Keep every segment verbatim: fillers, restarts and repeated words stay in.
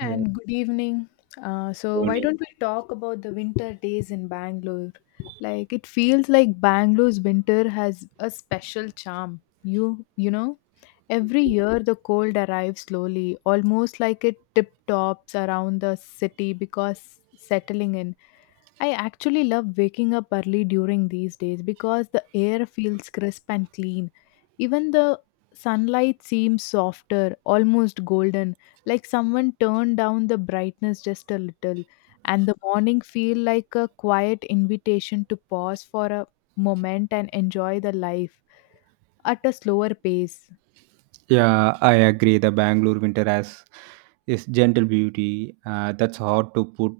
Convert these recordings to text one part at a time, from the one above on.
Yeah, good evening. Uh, so, why Dhoni. don't we talk about the winter days in Bangalore? Like, it feels like Bangalore's winter has a special charm. You, you know, every year the cold arrives slowly, almost like it tip tops around the city because settling in. I actually love waking up early during these days because the air feels crisp and clean. Even the sunlight seems softer, almost golden, like someone turned down the brightness just a little, and the morning feel like a quiet invitation to pause for a moment and enjoy the life at a slower pace. Yeah, I agree. The Bangalore winter has is gentle beauty. Uh, that's hard to put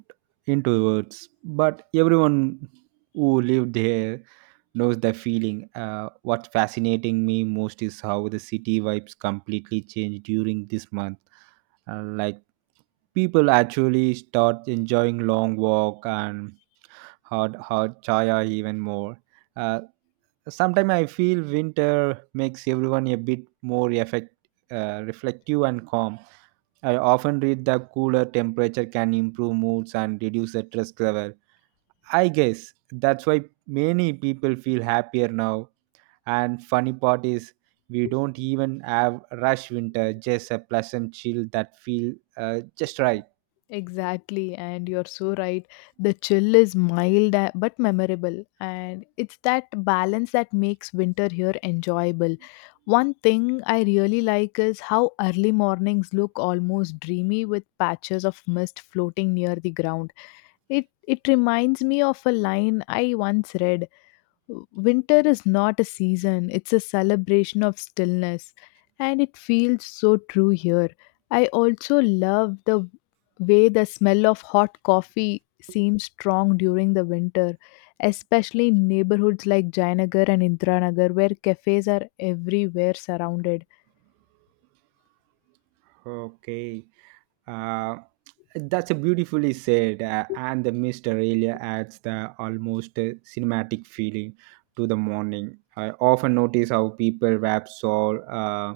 into words, but everyone who lived here knows the feeling. Uh, what's fascinating me most is how the city vibes completely change during this month. Uh, like people actually start enjoying long walk and hard hard chaya even more. Uh, sometimes I feel winter makes everyone a bit more effect, uh, reflective and calm. I often read that cooler temperature can improve moods and reduce the stress level. I guess that's why many people feel happier now, and funny part is we don't even have rush winter, just a pleasant chill that feel uh, just right. Exactly, and you're so right. The chill is mild a- but memorable, and it's that balance that makes winter here enjoyable. One thing I really like is how early mornings look almost dreamy with patches of mist floating near the ground. It it reminds me of a line I once read, winter is not a season, it's a celebration of stillness, and it feels so true here. I also love the way the smell of hot coffee seems strong during the winter, especially in neighborhoods like Jayanagar and Indranagar, where cafes are everywhere surrounded. Okay. Uh, that's a beautifully said, uh, and the mist really adds the almost uh, cinematic feeling to the morning. I often notice how people wrap shawl, uh,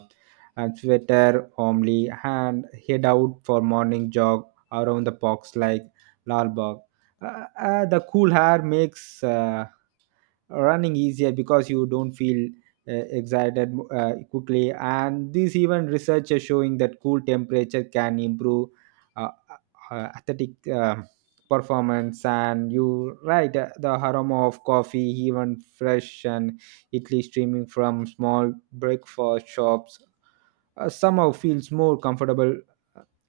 and sweater, warmly and head out for morning jog around the parks like Lalbagh. Uh, uh, the cool air makes uh, running easier because you don't feel uh, excited uh, quickly, and this even research is showing that cool temperature can improve uh, uh, athletic um performance. And you right, uh, the aroma of coffee even fresh and italy streaming from small breakfast shops uh, somehow feels more comfortable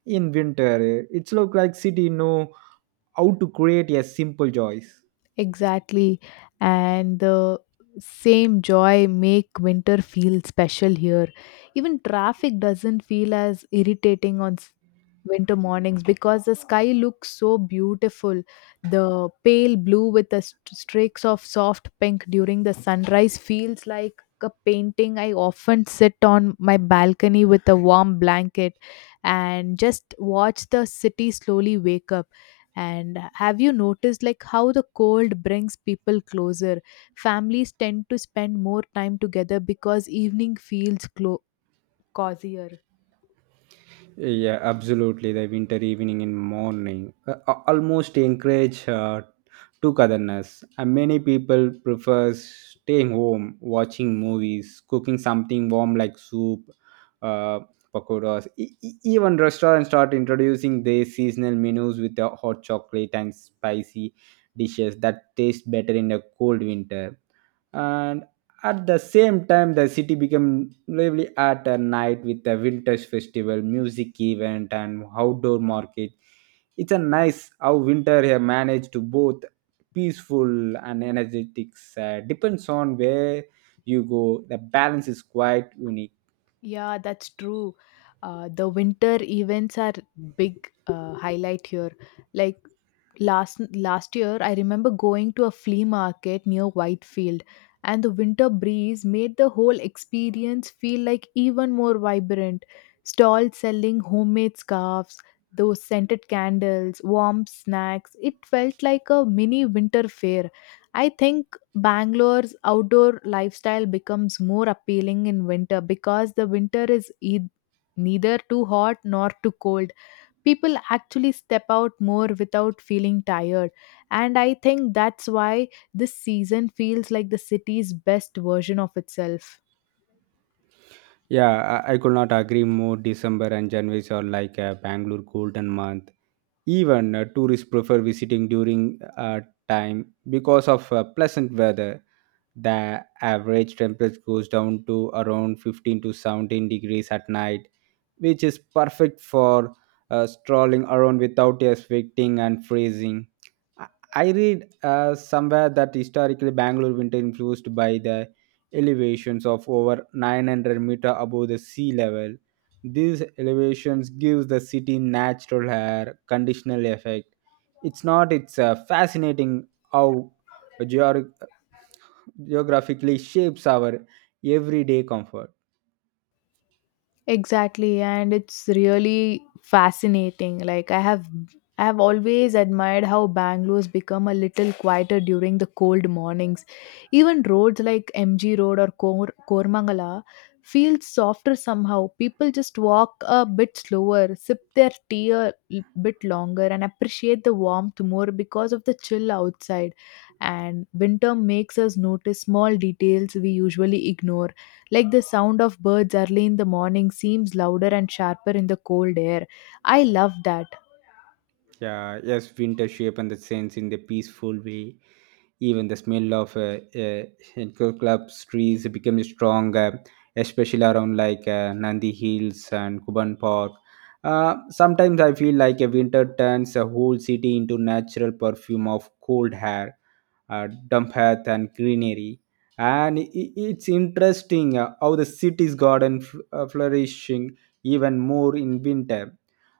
in winter. It's look like city know how to create a simple choice. Exactly. And the same joy make winter feel special here. Even traffic doesn't feel as irritating on s- winter mornings because the sky looks so beautiful. The pale blue with the st- streaks of soft pink during the sunrise feels like a painting. I often sit on my balcony with a warm blanket and just watch the city slowly wake up, and have you noticed like how the cold brings people closer? Families tend to spend more time together because evening feels clo- cozier. Yeah, absolutely. The winter evening and morning uh, a- almost encourage uh, togetherness. And many people prefer staying home, watching movies, cooking something warm like soup, uh, pakoras. E- e- even restaurants start introducing their seasonal menus with the hot chocolate and spicy dishes that taste better in a cold winter. At the same time, the city became lively at a night with a vintage festival, music event, and outdoor market. It's a nice how winter here managed to both peaceful and energetic. Uh, depends on where you go. The balance is quite unique. Yeah, that's true. Uh, the winter events are big uh, highlight here. Like last last year, I remember going to a flea market near Whitefield, and the winter breeze made the whole experience feel like even more vibrant. Stalls selling homemade scarves, those scented candles, warm snacks. It felt like a mini winter fair. I think Bangalore's outdoor lifestyle becomes more appealing in winter because the winter is e- neither too hot nor too cold. People actually step out more without feeling tired, and I think that's why this season feels like the city's best version of itself. Yeah, I, I could not agree more. December and January are like a Bangalore golden month. Even uh, tourists prefer visiting during uh, time because of uh, pleasant weather. The average temperature goes down to around fifteen to seventeen degrees at night, which is perfect for uh, strolling around without expecting and freezing. I I read uh, somewhere that historically Bangalore winter influenced by the elevations of over nine hundred meter above the sea level. These elevations gives the city natural air conditional effect. It's not it's uh, fascinating how geor- geographically shapes our everyday comfort. Exactly, and it's really fascinating. Like I have I have always admired how Bangalore's become a little quieter during the cold mornings. Even roads like M G Road or Kor- Kormangala feel softer somehow. People just walk a bit slower, sip their tea a l- bit longer and appreciate the warmth more because of the chill outside. And winter makes us notice small details we usually ignore. Like the sound of birds early in the morning seems louder and sharper in the cold air. I love that. Yeah, yes, winter shape and the sense in the peaceful way. Even the smell of uh, uh, clubs trees became strong, uh, especially around like uh, Nandi Hills and Kuban Park. Uh, sometimes I feel like a winter turns a whole city into natural perfume of cold air, uh, damp earth, and greenery. And i- i- it's interesting uh, how the city's garden f- uh, flourishing even more in winter.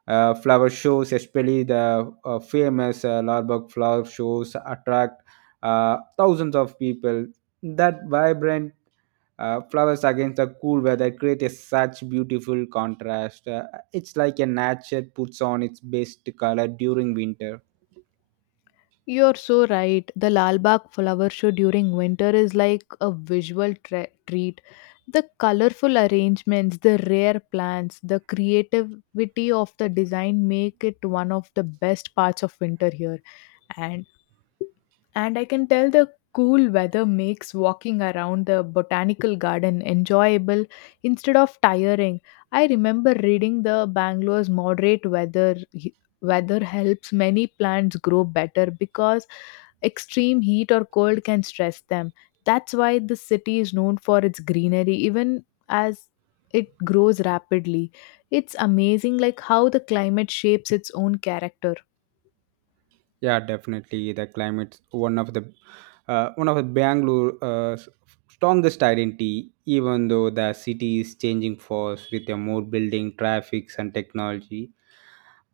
Uh, flower shows, especially the uh, famous uh, Larbagh flower shows, attract uh, thousands of people. That vibrant uh, flowers against the cool weather create a such beautiful contrast. Uh, it's like a nature puts on its best color during winter. You're so right. The Lalbagh flower show during winter is like a visual tre- treat. The colorful arrangements, the rare plants, the creativity of the design make it one of the best parts of winter here. And And I can tell the cool weather makes walking around the botanical garden enjoyable instead of tiring. I remember reading the Bangalore's moderate weather weather helps many plants grow better because extreme heat or cold can stress them. That's why the city is known for its greenery even as it grows rapidly. It's amazing like how the climate shapes its own character. Yeah, definitely the climate's one of the uh, one of the Bangalore uh, s- strongest identity. Even though the city is changing fast with a more building, traffics, and technology,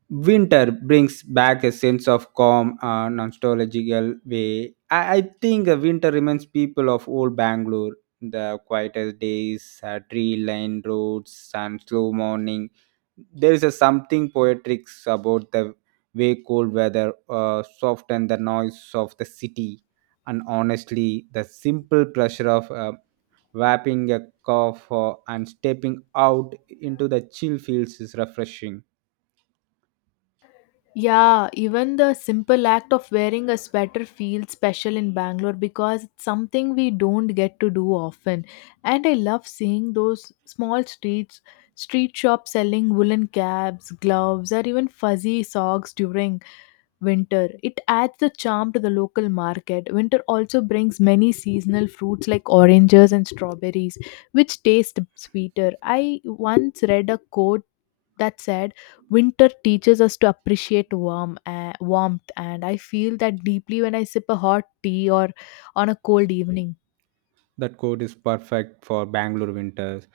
winter brings back a sense of calm and nostalgical way. I, I think uh, winter reminds people of old Bangalore, the quietest days, uh, tree-lined roads, and slow morning. There is a something poetic about the way cold weather uh, softens the noise of the city, and honestly, the simple pleasure of uh, wrapping a cough uh, and stepping out into the chill fields is refreshing. Yeah, even the simple act of wearing a sweater feels special in Bangalore because it's something we don't get to do often. And I love seeing those small streets, street shops selling woolen caps, gloves, or even fuzzy socks during winter. It adds the charm to the local market. Winter also brings many seasonal fruits like oranges and strawberries, which taste sweeter. I once read a quote that said, winter teaches us to appreciate warm uh, warmth, and I feel that deeply when I sip a hot tea or on a cold evening. That coat is perfect for Bangalore winters.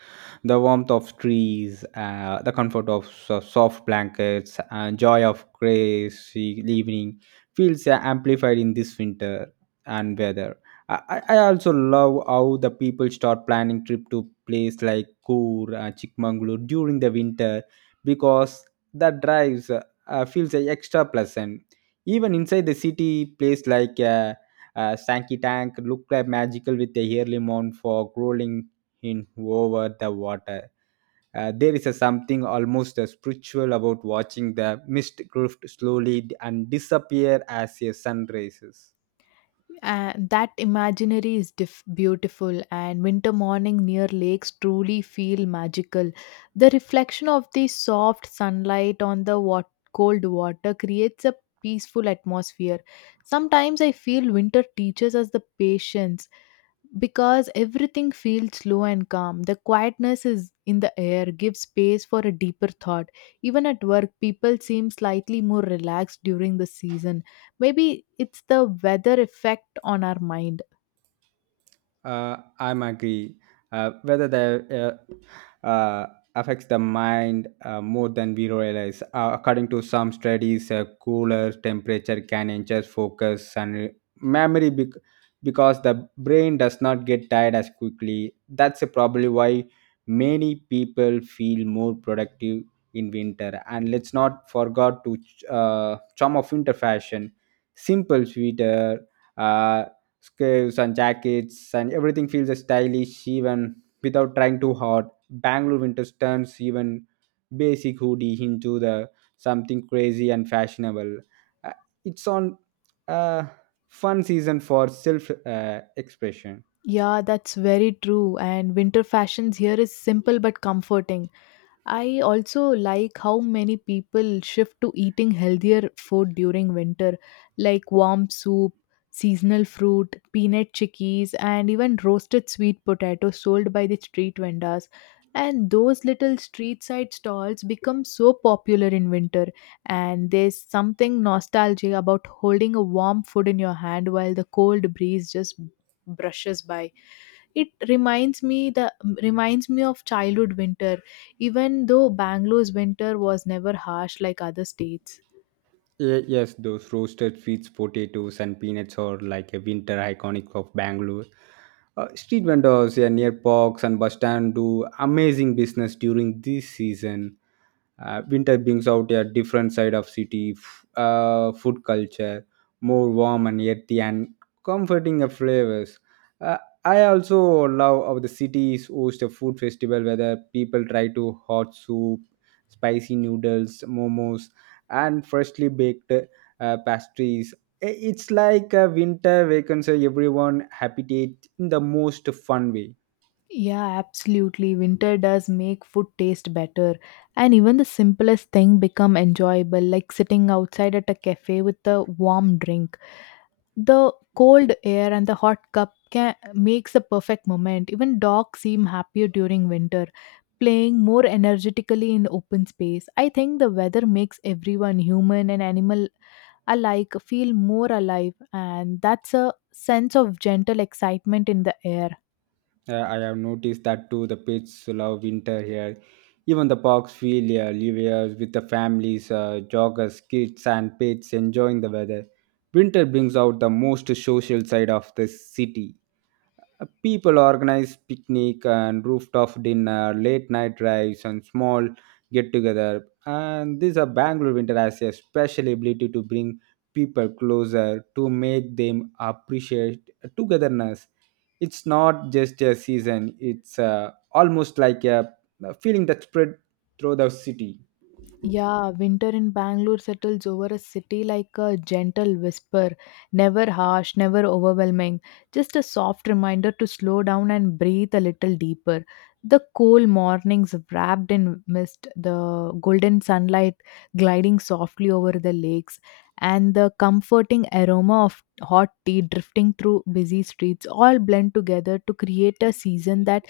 The warmth of trees, uh, the comfort of so- soft blankets, and joy of crazy evening feels uh, amplified in this winter and weather. I, I I also love how the people start planning trip to place like Coor, uh, Chikmagalur during the winter because that drives uh, uh, feels uh, extra pleasant. Even inside the city, place like uh, uh, Sankey Tank looked like magical with a yearly mound for crawling in over the water. Uh, there is a something almost uh, spiritual about watching the mist drift slowly and disappear as a sun rises. And that imaginary is dif- beautiful, and winter morning near lakes truly feel magical. The reflection of the soft sunlight on the wat- cold water creates a peaceful atmosphere. Sometimes I feel winter teaches us the patience because everything feels slow and calm. The quietness is in the air gives space for a deeper thought. Even at work, people seem slightly more relaxed during the season. Maybe it's the weather effect on our mind. Uh, I'm agree. Uh, whether that uh, uh, affects the mind uh, more than we realize. Uh, according to some studies, a cooler temperature can enhance focus and re- memory bec- because the brain does not get tired as quickly. That's probably why many people feel more productive in winter. And let's not forget to ch- uh, charm of winter fashion, simple sweater. Uh, Scarves and jackets and everything feels stylish even without trying too hard. Bangalore winters turns even basic hoodie into the something crazy and fashionable. Uh, it's on a fun season for self uh, expression. Yeah, that's very true. And winter fashions here is simple but comforting. I also like how many people shift to eating healthier food during winter, like warm soup, seasonal fruit, peanut chickies, and even roasted sweet potatoes sold by the street vendors. And those little street side stalls become so popular in winter, and there's something nostalgic about holding a warm food in your hand while the cold breeze just brushes by. It reminds me the reminds me of childhood winter, even though Bangalore's winter was never harsh like other states. Ye- Yes, those roasted sweets, potatoes, and peanuts are like a winter iconic of Bangalore. Uh, street vendors, yeah, near parks and bus stand do amazing business during this season. Uh, winter brings out a different side of city f- uh, food culture, more warm and earthy and comforting of flavors. Uh, i also love how the cities host a food festival where people try to hot soup, spicy noodles, momos, and freshly baked uh, pastries. I- it's like a winter vacancy everyone habitate in the most fun way. Yeah, absolutely, winter does make food taste better, and even the simplest thing become enjoyable like sitting outside at a cafe with a warm drink. The cold air and the hot cup can, makes a perfect moment. Even dogs seem happier during winter, playing more energetically in open space. I think the weather makes everyone, human and animal alike, feel more alive, and that's a sense of gentle excitement in the air. Uh, I have noticed that too. The pets love winter here. Even the parks feel uh, livelier with the families, uh, joggers, kids, and pets enjoying the weather. Winter brings out the most social side of the city. Uh, People organize picnic and rooftop dinner, late night drives, and small get together. And this a Bangalore winter has a special ability to bring people closer to make them appreciate togetherness. It's not just a season; it's uh, almost like a a feeling that spread through the city. Yeah, winter in Bangalore settles over a city like a gentle whisper, never harsh, never overwhelming, just a soft reminder to slow down and breathe a little deeper. The cool mornings wrapped in mist, the golden sunlight gliding softly over the lakes, and the comforting aroma of hot tea drifting through busy streets all blend together to create a season that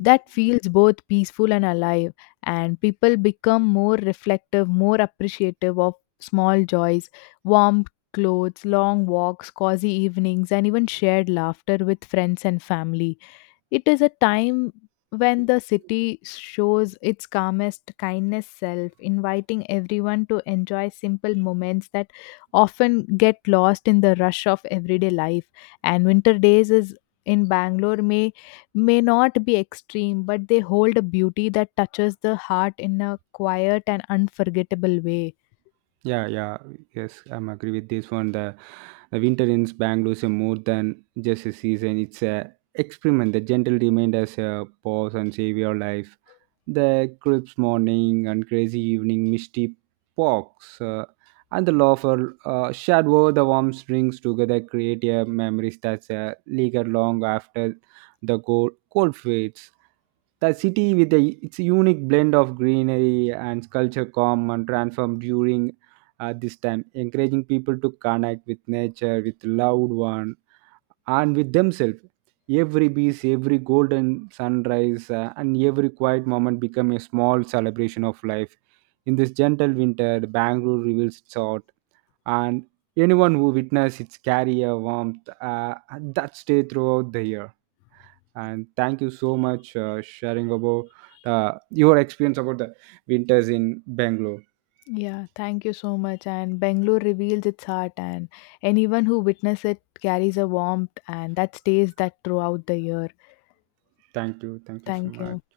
that feels both peaceful and alive, and people become more reflective, more appreciative of small joys, warm clothes, long walks, cozy evenings, and even shared laughter with friends and family. It is a time when the city shows its calmest, kindness self, inviting everyone to enjoy simple moments that often get lost in the rush of everyday life. And winter days is in Bangalore may may not be extreme, but they hold a beauty that touches the heart in a quiet and unforgettable way. Yeah, yeah, yes, I'm agree with this one. The, the winter in Bangalore is a more than just a season; it's a experiment. The gentle remained as a pause and save your life. The crisp morning and crazy evening, misty walks, uh, and the laughter uh, shared over the warm strings together create a memories that's uh, linger long after the cold, cold fades. The city with a, its unique blend of greenery and culture calm and transformed during at this time encouraging people to connect with nature, with loved one, and with themselves. Every beach, every golden sunrise, uh, and every quiet moment become a small celebration of life. In this gentle winter, the Bangalore reveals its heart, and anyone who witness its carry a warmth uh, that stay throughout the year. And thank you so much, uh, sharing about uh, your experience about the winters in Bangalore. Yeah, thank you so much. And Bangalore reveals its heart, and anyone who witnesses it carries a warmth, and that stays that throughout the year. Thank you, thank you so Thank you. much.